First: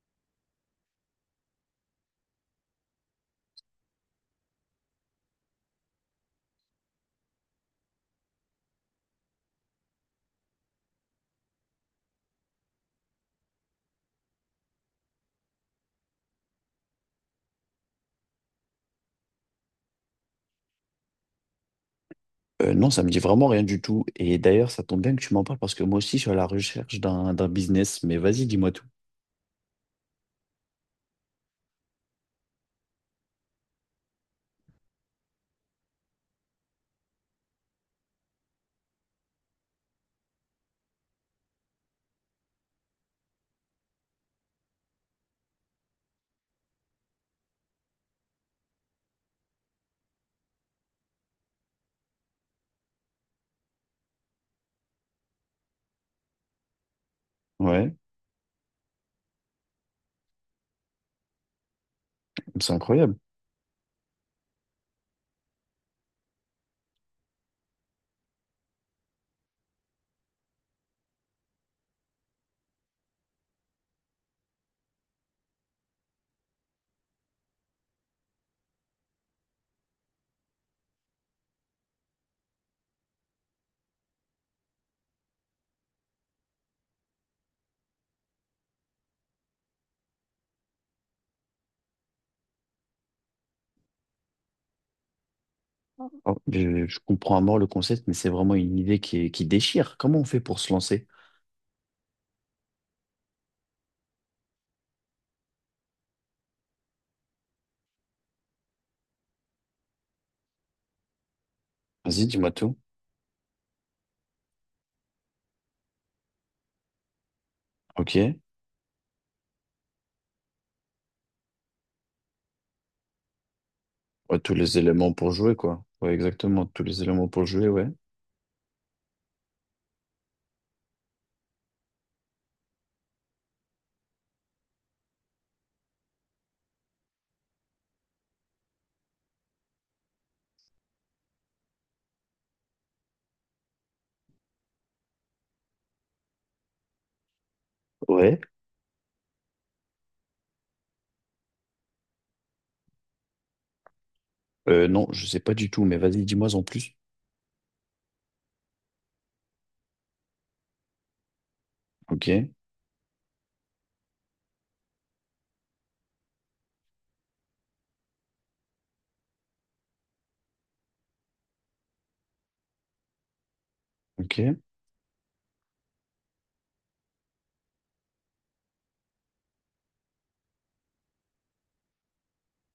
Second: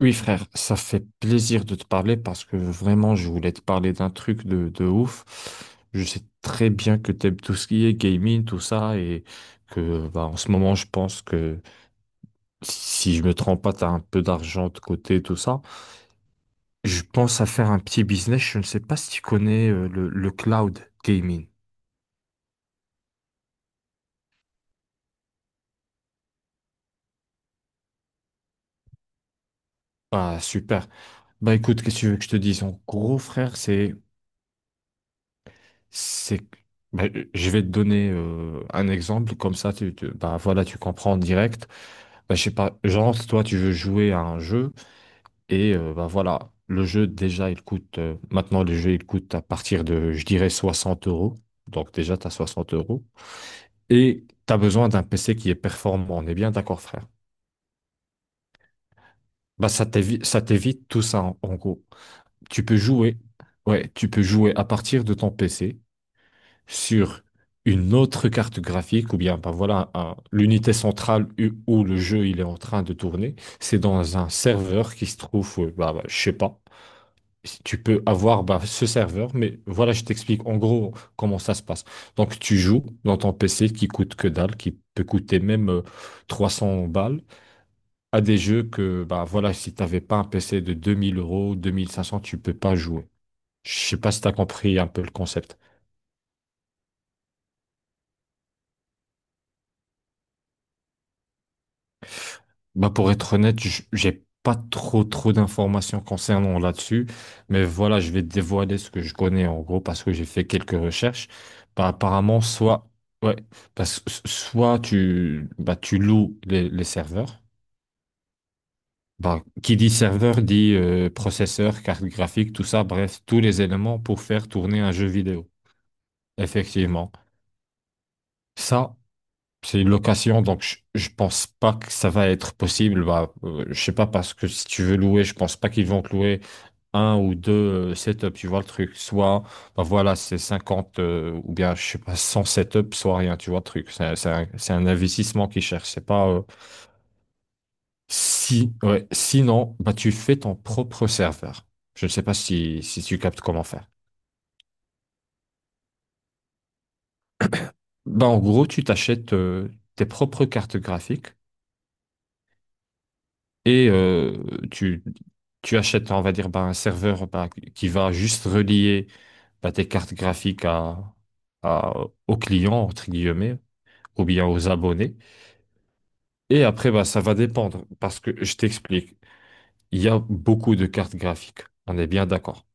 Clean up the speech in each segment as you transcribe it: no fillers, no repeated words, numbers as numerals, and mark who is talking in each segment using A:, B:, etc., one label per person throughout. A: Oui, frère, ça fait plaisir de te parler parce que vraiment, je voulais te parler d'un truc de ouf. Je sais très bien que t'aimes tout ce qui est gaming, tout ça, et que bah, en ce moment, je pense que si je me trompe pas, t'as un peu d'argent de côté, tout ça. Je pense à faire un petit business. Je ne sais pas si tu connais le cloud gaming.
B: Non, ça me dit vraiment rien du tout. Et d'ailleurs, ça tombe bien que tu m'en parles parce que moi aussi, je suis à la recherche d'un business. Mais vas-y, dis-moi tout.
A: Ah, super. Bah écoute, qu'est-ce que tu veux que je te dise? En gros, frère, C'est, ben, je vais te donner un exemple, comme ça bah, voilà, tu comprends en direct. Ben, je sais pas, genre, toi tu veux jouer à un jeu et bah, voilà, le jeu déjà il coûte, maintenant le jeu il coûte à partir de, je dirais, 60 euros. Donc déjà tu as 60 euros. Et tu as besoin d'un PC qui est performant, on est bien d'accord frère.
B: Ouais,
A: Bah, ça t'évite tout ça en gros. Tu
B: c'est
A: peux
B: incroyable.
A: jouer, ouais, tu peux jouer à partir de ton PC sur une autre carte graphique, ou bien ben voilà, l'unité centrale où le jeu il est en train de tourner, c'est dans un serveur qui se trouve, je sais pas. Si tu peux avoir bah, ce serveur, mais voilà, je t'explique en gros comment ça se passe. Donc tu joues dans ton PC qui coûte que dalle, qui peut coûter même 300 balles, à des jeux que bah voilà, si t'avais pas un PC de 2000 euros, 2500, tu peux pas jouer. Je sais pas si tu as compris un peu le concept.
B: Je comprends à mort le concept, mais c'est vraiment une idée qui déchire. Comment on fait pour se lancer?
A: Bah pour être honnête, j'ai pas trop trop d'informations concernant là-dessus, mais voilà, je vais dévoiler ce que je connais en gros parce que j'ai fait quelques recherches. Bah,
B: Vas-y,
A: apparemment,
B: dis-moi tout.
A: soit ouais, parce que soit tu bah tu loues les serveurs.
B: Ok.
A: Bah, qui dit serveur dit processeur, carte graphique, tout ça, bref, tous les éléments pour
B: Ouais,
A: faire
B: tous les
A: tourner un jeu
B: éléments pour
A: vidéo.
B: jouer, quoi. Ouais, exactement. Tous les
A: Effectivement.
B: éléments pour jouer, ouais.
A: Ça, c'est une location, donc je pense pas que ça va être possible. Bah, je sais pas parce que si tu veux louer, je pense pas qu'ils vont te louer un ou deux setups. Tu vois le truc, soit bah voilà, c'est 50 ou bien je sais pas 100 setups, soit rien. Tu vois le truc. C'est un, c'est un investissement qu'ils cherchent. C'est pas
B: Ouais.
A: si ouais. Sinon, bah tu fais ton propre serveur. Je ne sais pas si tu captes comment faire.
B: Non, je sais pas du tout, mais vas-y, dis-moi en plus.
A: Bah en gros, tu t'achètes tes propres cartes graphiques.
B: Ok.
A: et euh, tu, tu achètes, on va dire, bah, un serveur bah, qui va juste relier bah, tes cartes graphiques aux clients, entre guillemets, ou
B: Ok.
A: bien aux abonnés. Et après, bah, ça va dépendre, parce que je t'explique, il y a beaucoup de cartes graphiques, on est bien d'accord.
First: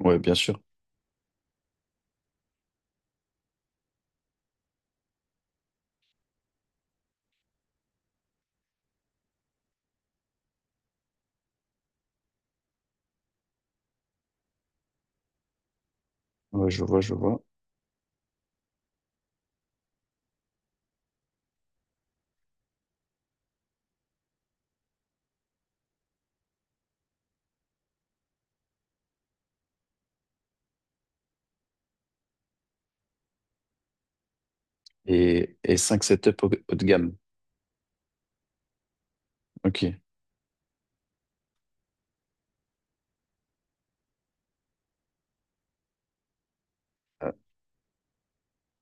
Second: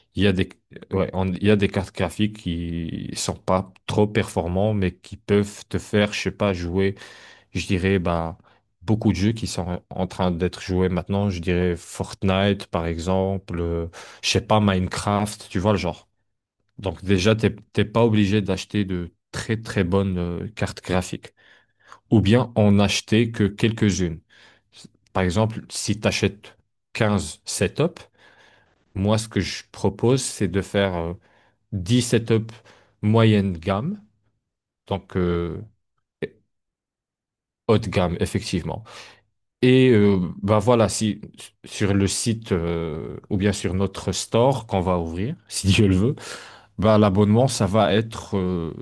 B: Ouais,
A: Il y a
B: bien
A: des,
B: sûr.
A: ouais, il y a des cartes graphiques qui sont pas trop performantes, mais qui peuvent te faire, je sais pas, jouer. Je dirais ben, beaucoup de jeux qui sont en train d'être joués maintenant. Je dirais Fortnite, par exemple, je sais pas, Minecraft, tu vois le genre.
B: Ouais, je vois,
A: Donc
B: je
A: déjà,
B: vois.
A: t'es pas obligé d'acheter de très très bonnes cartes graphiques. Ou bien en acheter que quelques-unes. Par exemple, si tu achètes 15 setups, moi, ce que je propose, c'est de faire 10 setups moyenne gamme, donc
B: Et 5 setups haut haut de gamme.
A: haute gamme, effectivement. Et
B: Ok.
A: bah voilà, si sur le site ou bien sur notre store qu'on va ouvrir, si Dieu le veut, bah
B: Euh,
A: l'abonnement,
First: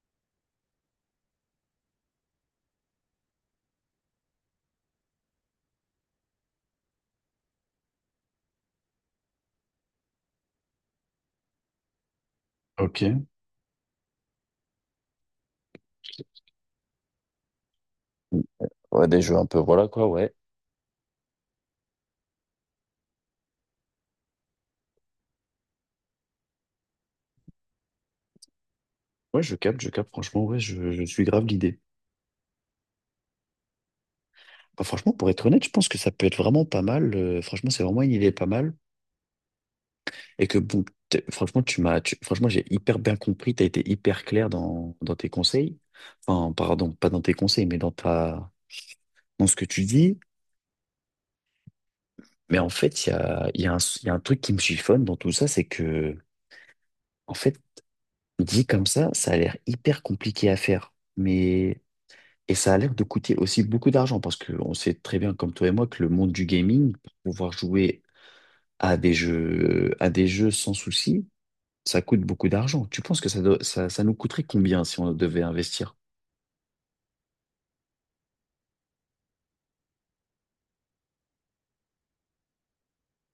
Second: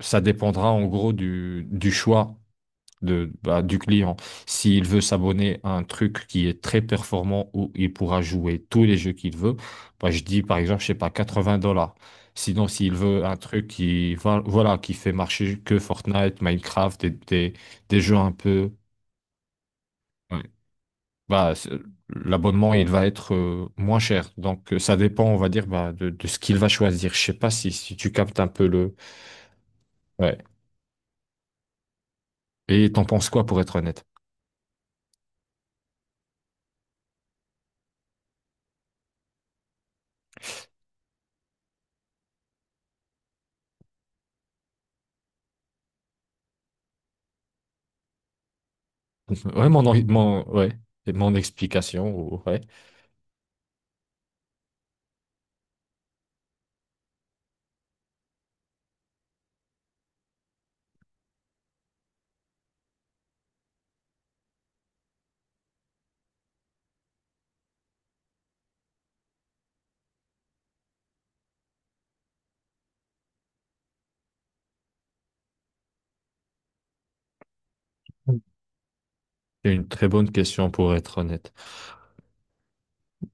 A: ça dépendra en gros du choix de, bah, du client. S'il veut s'abonner à un truc qui est très performant où il pourra jouer tous les jeux qu'il veut, bah je dis par exemple, je sais pas, 80 dollars. Sinon, s'il veut
B: Ok.
A: un truc qui, voilà, qui fait marcher que Fortnite, Minecraft, des jeux un peu.
B: Ouais, des jeux un peu, voilà quoi, ouais.
A: euh, bah, c'est- l'abonnement, il va être moins cher. Donc, ça dépend, on va dire, bah, de ce qu'il va choisir. Je sais pas si tu captes un peu le...
B: Ouais, je capte,
A: Ouais.
B: franchement, ouais, je suis grave l'idée.
A: Et t'en penses quoi, pour être honnête?
B: Bah, franchement, pour être honnête, je pense que ça peut être vraiment pas mal. Franchement, c'est vraiment une idée pas mal. Et que, bon, t'es- franchement, tu m'as, tu- franchement, j'ai hyper bien compris, t'as été hyper clair dans, dans tes conseils. Enfin, pardon, pas dans tes conseils, mais dans ta, dans ce que
A: Ouais,
B: tu dis.
A: mon, ouais, c'est mon explication,
B: Mais
A: ouais.
B: en fait, il y a un, il y a un truc qui me chiffonne dans tout ça, c'est que, en fait, dit comme ça a l'air hyper compliqué à faire. Mais. Et ça a l'air de coûter aussi beaucoup d'argent parce qu'on sait très bien, comme toi et moi, que le monde du gaming, pour pouvoir jouer à des jeux sans souci, ça coûte beaucoup d'argent. Tu penses que ça nous coûterait combien si on devait investir?
A: C'est une très bonne question, pour être honnête.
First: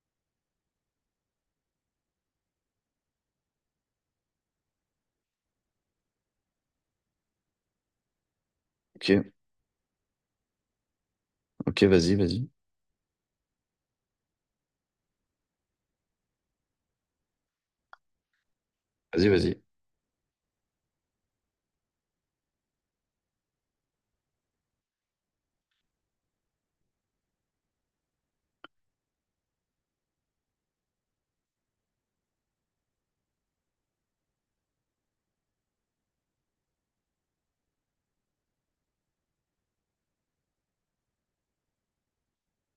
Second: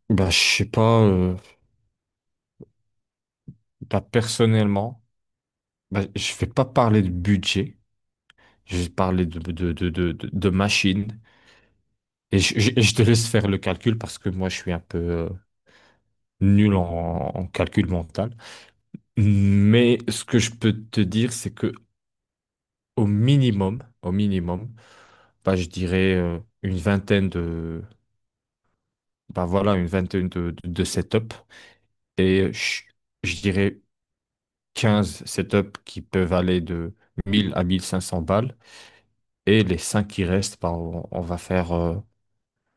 A: Bah, je sais pas, bah, personnellement, bah, je vais pas parler de budget. Je vais parler
B: Ok,
A: de machine.
B: ok, vas-y,
A: Et
B: vas-y,
A: je te laisse faire le calcul parce que moi, je suis un peu nul en calcul mental.
B: vas-y, vas-y.
A: Mais ce que je peux te dire, c'est que au minimum, bah, je dirais une vingtaine de, bah voilà, une vingtaine de setups et je dirais 15 setups qui peuvent aller de 1000 à 1500 balles et les 5 qui restent, bah, on va faire,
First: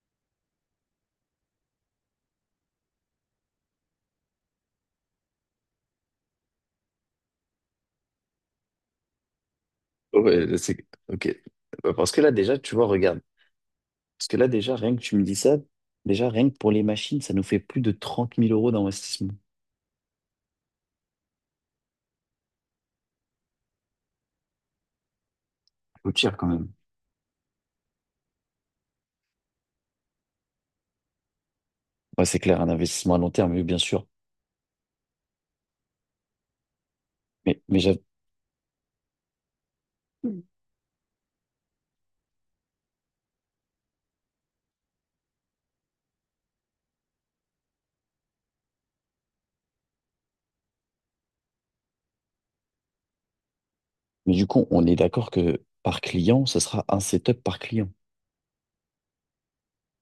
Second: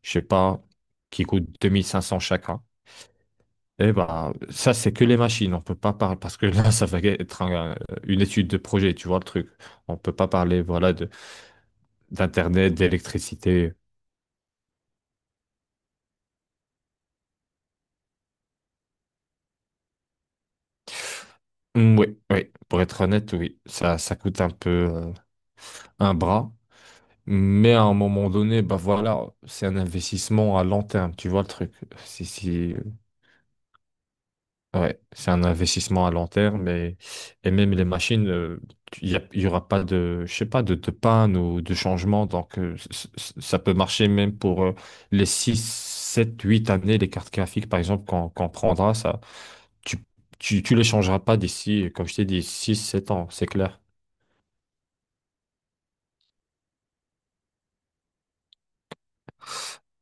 A: je sais pas, qui coûtent 2500 chacun. Et bah ça, c'est que les machines, on peut pas parler parce que là, ça va être une étude de projet, tu vois le truc. On peut pas parler, voilà,
B: Ok. Bah, parce que là, déjà, tu
A: d'Internet,
B: vois, regarde.
A: d'électricité.
B: Parce que là, déjà, rien que tu me dis ça, déjà, rien que pour les machines, ça nous fait plus de 30 000 euros d'investissement.
A: Mm, oui, oui, pour être honnête, oui, ça coûte un peu
B: Ça
A: un
B: coûte cher quand
A: bras.
B: même.
A: Mais à un moment donné, bah voilà, c'est un investissement à long terme, tu vois le truc. Si,
B: Ouais, c'est clair, un
A: si,
B: investissement à long terme, oui, bien sûr.
A: ouais, c'est un investissement à long terme et
B: Mais,
A: même
B: mais
A: les
B: j'av-
A: machines, il y aura pas de, je sais pas, de panne ou de changement. Donc, ça peut marcher même pour les 6, 7, 8 années, les cartes graphiques, par exemple, qu'on prendra, ça. Tu, tu les changeras pas d'ici, comme je t'ai dit, six sept ans, c'est clair.
B: Mais du coup, on est d'accord que par client, ce sera un setup par client.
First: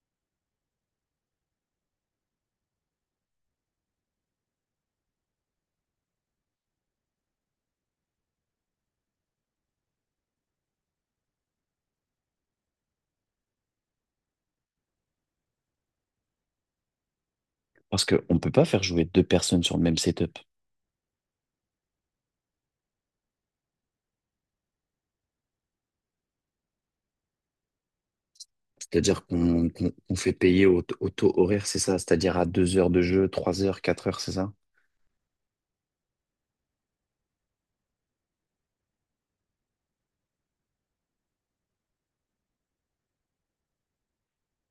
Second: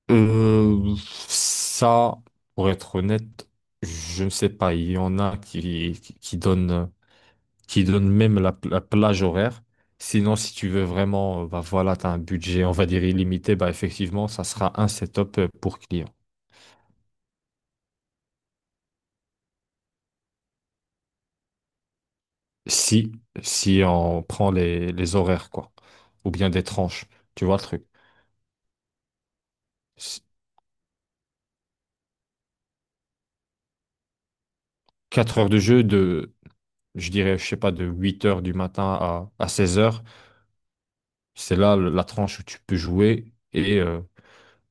A: Euh, Ça, pour être honnête, je ne sais pas. Il y en a qui donnent même la plage horaire. Sinon, si tu veux vraiment, bah voilà, tu as un budget, on va dire illimité, bah effectivement, ça sera un setup pour client.
B: Parce qu'on ne peut pas faire jouer deux personnes sur le même setup.
A: Si, si on prend les horaires, quoi. Ou bien des tranches. Tu vois le truc.
B: C'est-à-dire qu'on fait payer au, au taux horaire, c'est ça? C'est-à-dire à deux heures de jeu, trois heures, quatre heures, c'est ça?
A: 4 heures de jeu de je dirais, je sais pas, de 8 heures du matin à 16 heures. C'est là la tranche où tu peux jouer et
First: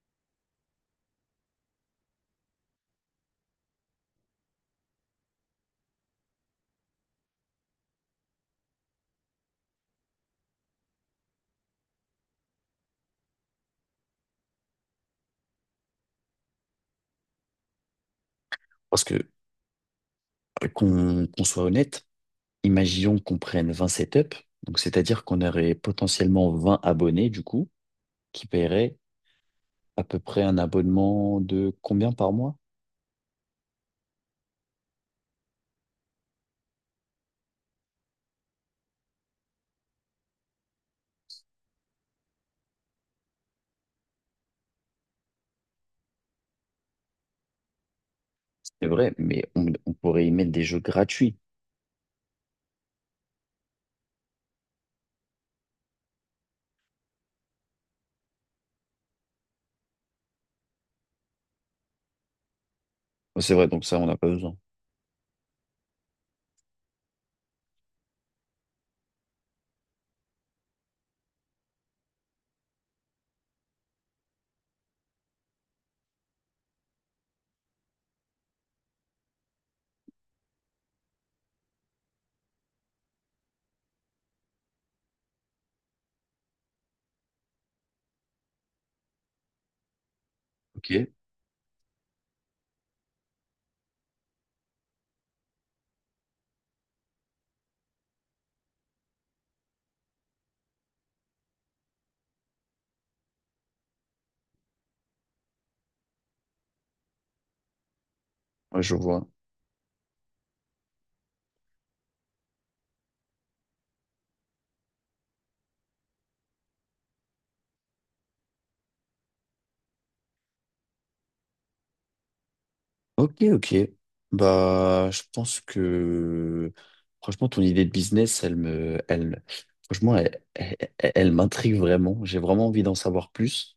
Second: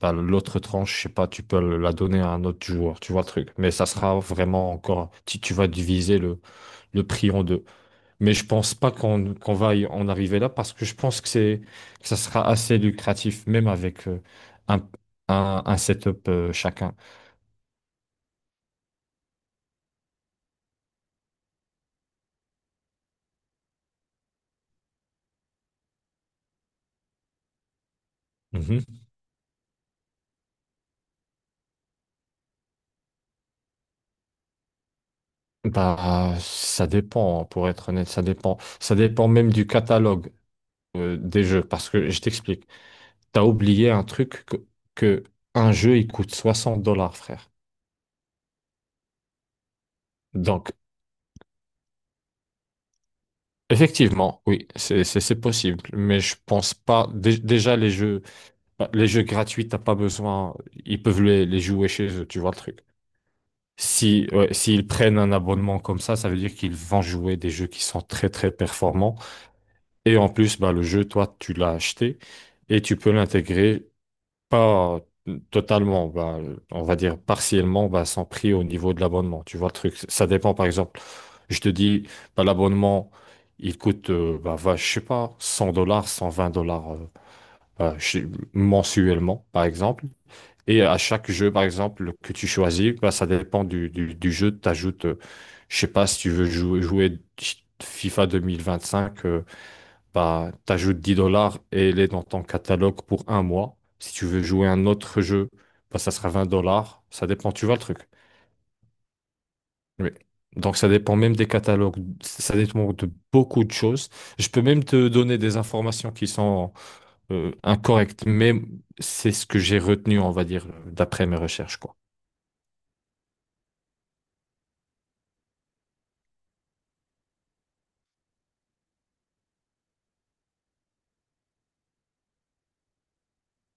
A: bah, l'autre tranche, je sais pas, tu peux la donner à un autre joueur, tu vois le truc. Mais ça sera vraiment encore, tu vas diviser le prix en deux. Mais je pense pas qu'on va y en arriver là parce que je pense que que ça sera assez lucratif, même avec un, un setup chacun.
B: Parce que, qu'on soit honnête, imaginons qu'on prenne 20 setups. Donc, c'est-à-dire qu'on aurait potentiellement 20 abonnés, du coup, qui
A: Mhm.
B: paieraient à peu près un abonnement de combien par mois?
A: Bah, ça dépend, pour être honnête, ça dépend. Ça dépend même du catalogue, des jeux. Parce que je t'explique, t'as oublié un truc que un jeu, il coûte 60 dollars, frère.
B: C'est vrai, mais on pourrait y mettre des
A: Donc,
B: jeux gratuits.
A: effectivement, oui, c'est possible. Mais je pense pas. Déjà, les jeux, bah, les jeux gratuits, t'as pas besoin. Ils peuvent les jouer chez eux, tu vois le truc.
B: C'est vrai, donc ça, on n'a pas
A: Si, ouais,
B: besoin.
A: s'ils prennent un abonnement comme ça veut dire qu'ils vont jouer des jeux qui sont très très performants. Et en plus, bah, le jeu, toi, tu l'as acheté et tu peux l'intégrer pas totalement, bah, on va dire partiellement, bah, sans prix au niveau de l'abonnement. Tu vois le truc, ça dépend par exemple. Je te dis, bah, l'abonnement, il coûte, bah, va, je sais pas, 100 dollars, 120 dollars mensuellement, par exemple. Et
B: Ok,
A: à chaque jeu, par exemple, que tu choisis, bah, ça dépend du jeu. Tu ajoutes, je sais pas, si tu veux jouer FIFA 2025, bah, t'ajoutes 10 dollars et elle est dans ton catalogue pour un mois. Si tu veux jouer un autre jeu, bah, ça sera 20 dollars. Ça dépend, tu vois le truc.
B: ouais, je vois.
A: Oui. Donc, ça dépend même des catalogues. Ça dépend de beaucoup de choses. Je peux même te donner des informations qui sont incorrectes, mais c'est ce que j'ai retenu, on va dire, d'après mes recherches, quoi.
B: Ok, ok. Bah, je pense que franchement, ton idée de business, elle me, elle, franchement, elle, elle, elle m'intrigue vraiment. J'ai vraiment envie d'en savoir plus.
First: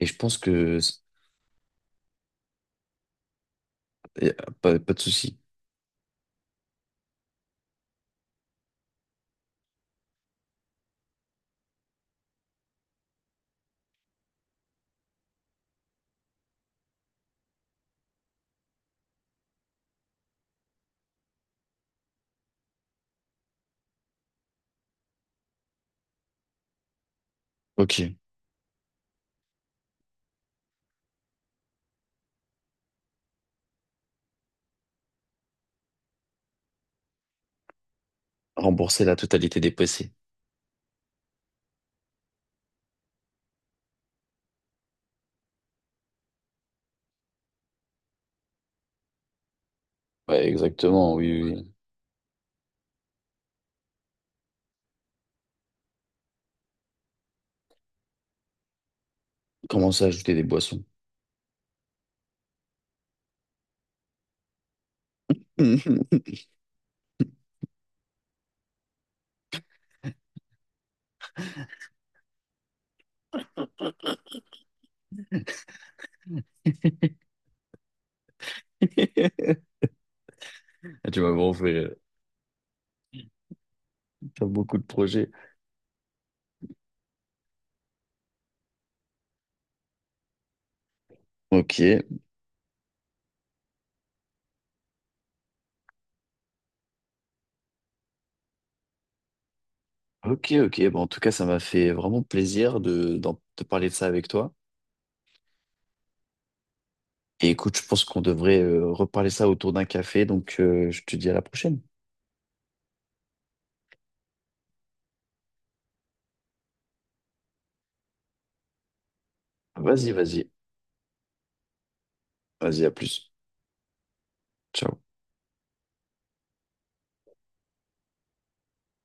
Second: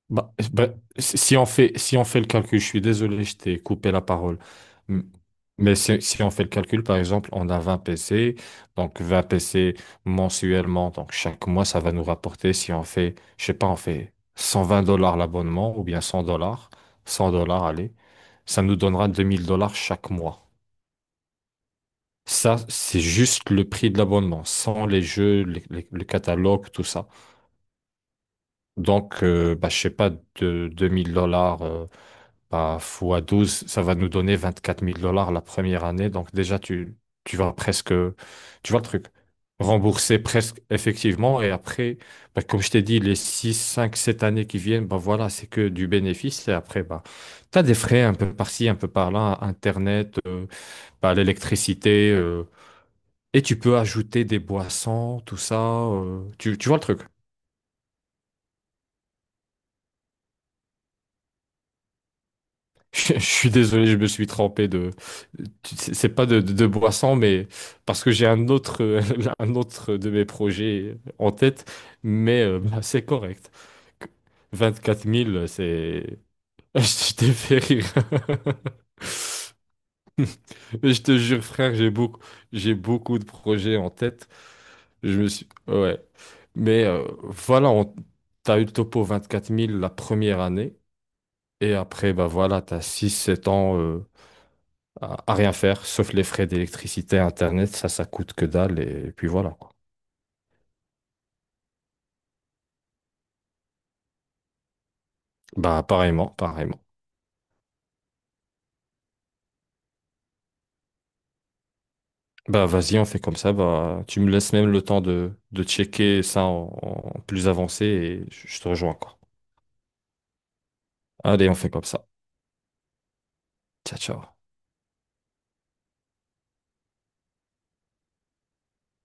B: Et je
A: Bah,
B: pense
A: bah
B: que
A: si on fait le calcul, je suis désolé, je t'ai coupé la
B: eh,
A: parole.
B: pas, pas de
A: M-
B: souci.
A: Mais si on fait le calcul, par exemple, on a 20 PC, donc 20 PC mensuellement, donc chaque mois, ça va nous rapporter, si on fait, je sais pas, on fait 120 dollars l'abonnement ou bien 100 dollars, 100 dollars, allez, ça nous donnera 2000 dollars chaque mois. Ça, c'est juste le prix de l'abonnement, sans les jeux, le catalogue, tout ça.
B: Ok.
A: Donc, bah, je sais pas, de 2000 dollars. Bah, fois 12, ça va nous donner 24000 dollars la première année. Donc déjà, tu vas presque, tu vois le
B: Rembourser
A: truc,
B: la totalité des PC.
A: rembourser presque effectivement. Et après, bah, comme je t'ai dit, les 6, 5, 7 années qui viennent, bah, voilà, c'est que du bénéfice. Et après, bah, tu as des frais un peu par-ci, un peu par-là, Internet,
B: Ouais,
A: bah,
B: exactement. Oui, oui, oui.
A: l'électricité. Et tu peux ajouter des boissons, tout ça. Tu vois le truc.
B: Commencer à ajouter des boissons.
A: Je suis désolé, je me suis trompé de. C'est pas de boisson, mais parce que j'ai un autre, un autre de mes projets en tête, mais bah, c'est correct. Vingt-quatre mille, c'est. Je t'ai fait rire. Mais je te
B: Tu m'as
A: jure,
B: vraiment fait
A: frère,
B: rire.
A: j'ai beaucoup de projets en tête.
B: T'as beaucoup de
A: Je me
B: projets.
A: suis. Ouais. Mais voilà, on... t'as eu le topo 24000 la première année. Et
B: Ok,
A: après, bah voilà, t'as six, sept ans. À rien faire, sauf les frais d'électricité, internet, ça coûte que dalle, et puis voilà, quoi.
B: ok, ok. Bon, en tout cas, ça m'a fait vraiment plaisir de, de parler de ça avec toi.
A: Bah, pareillement, pareillement.
B: Et écoute, je pense qu'on devrait reparler ça autour d'un café, donc je te dis à la prochaine.
A: Bah, vas-y, on fait comme ça, bah, tu me laisses même le temps de checker ça en plus avancé, et je te rejoins, quoi.
B: Vas-y, vas-y,
A: Allez, on fait comme ça.
B: vas-y, à plus.
A: Ciao, ciao.
B: Ciao.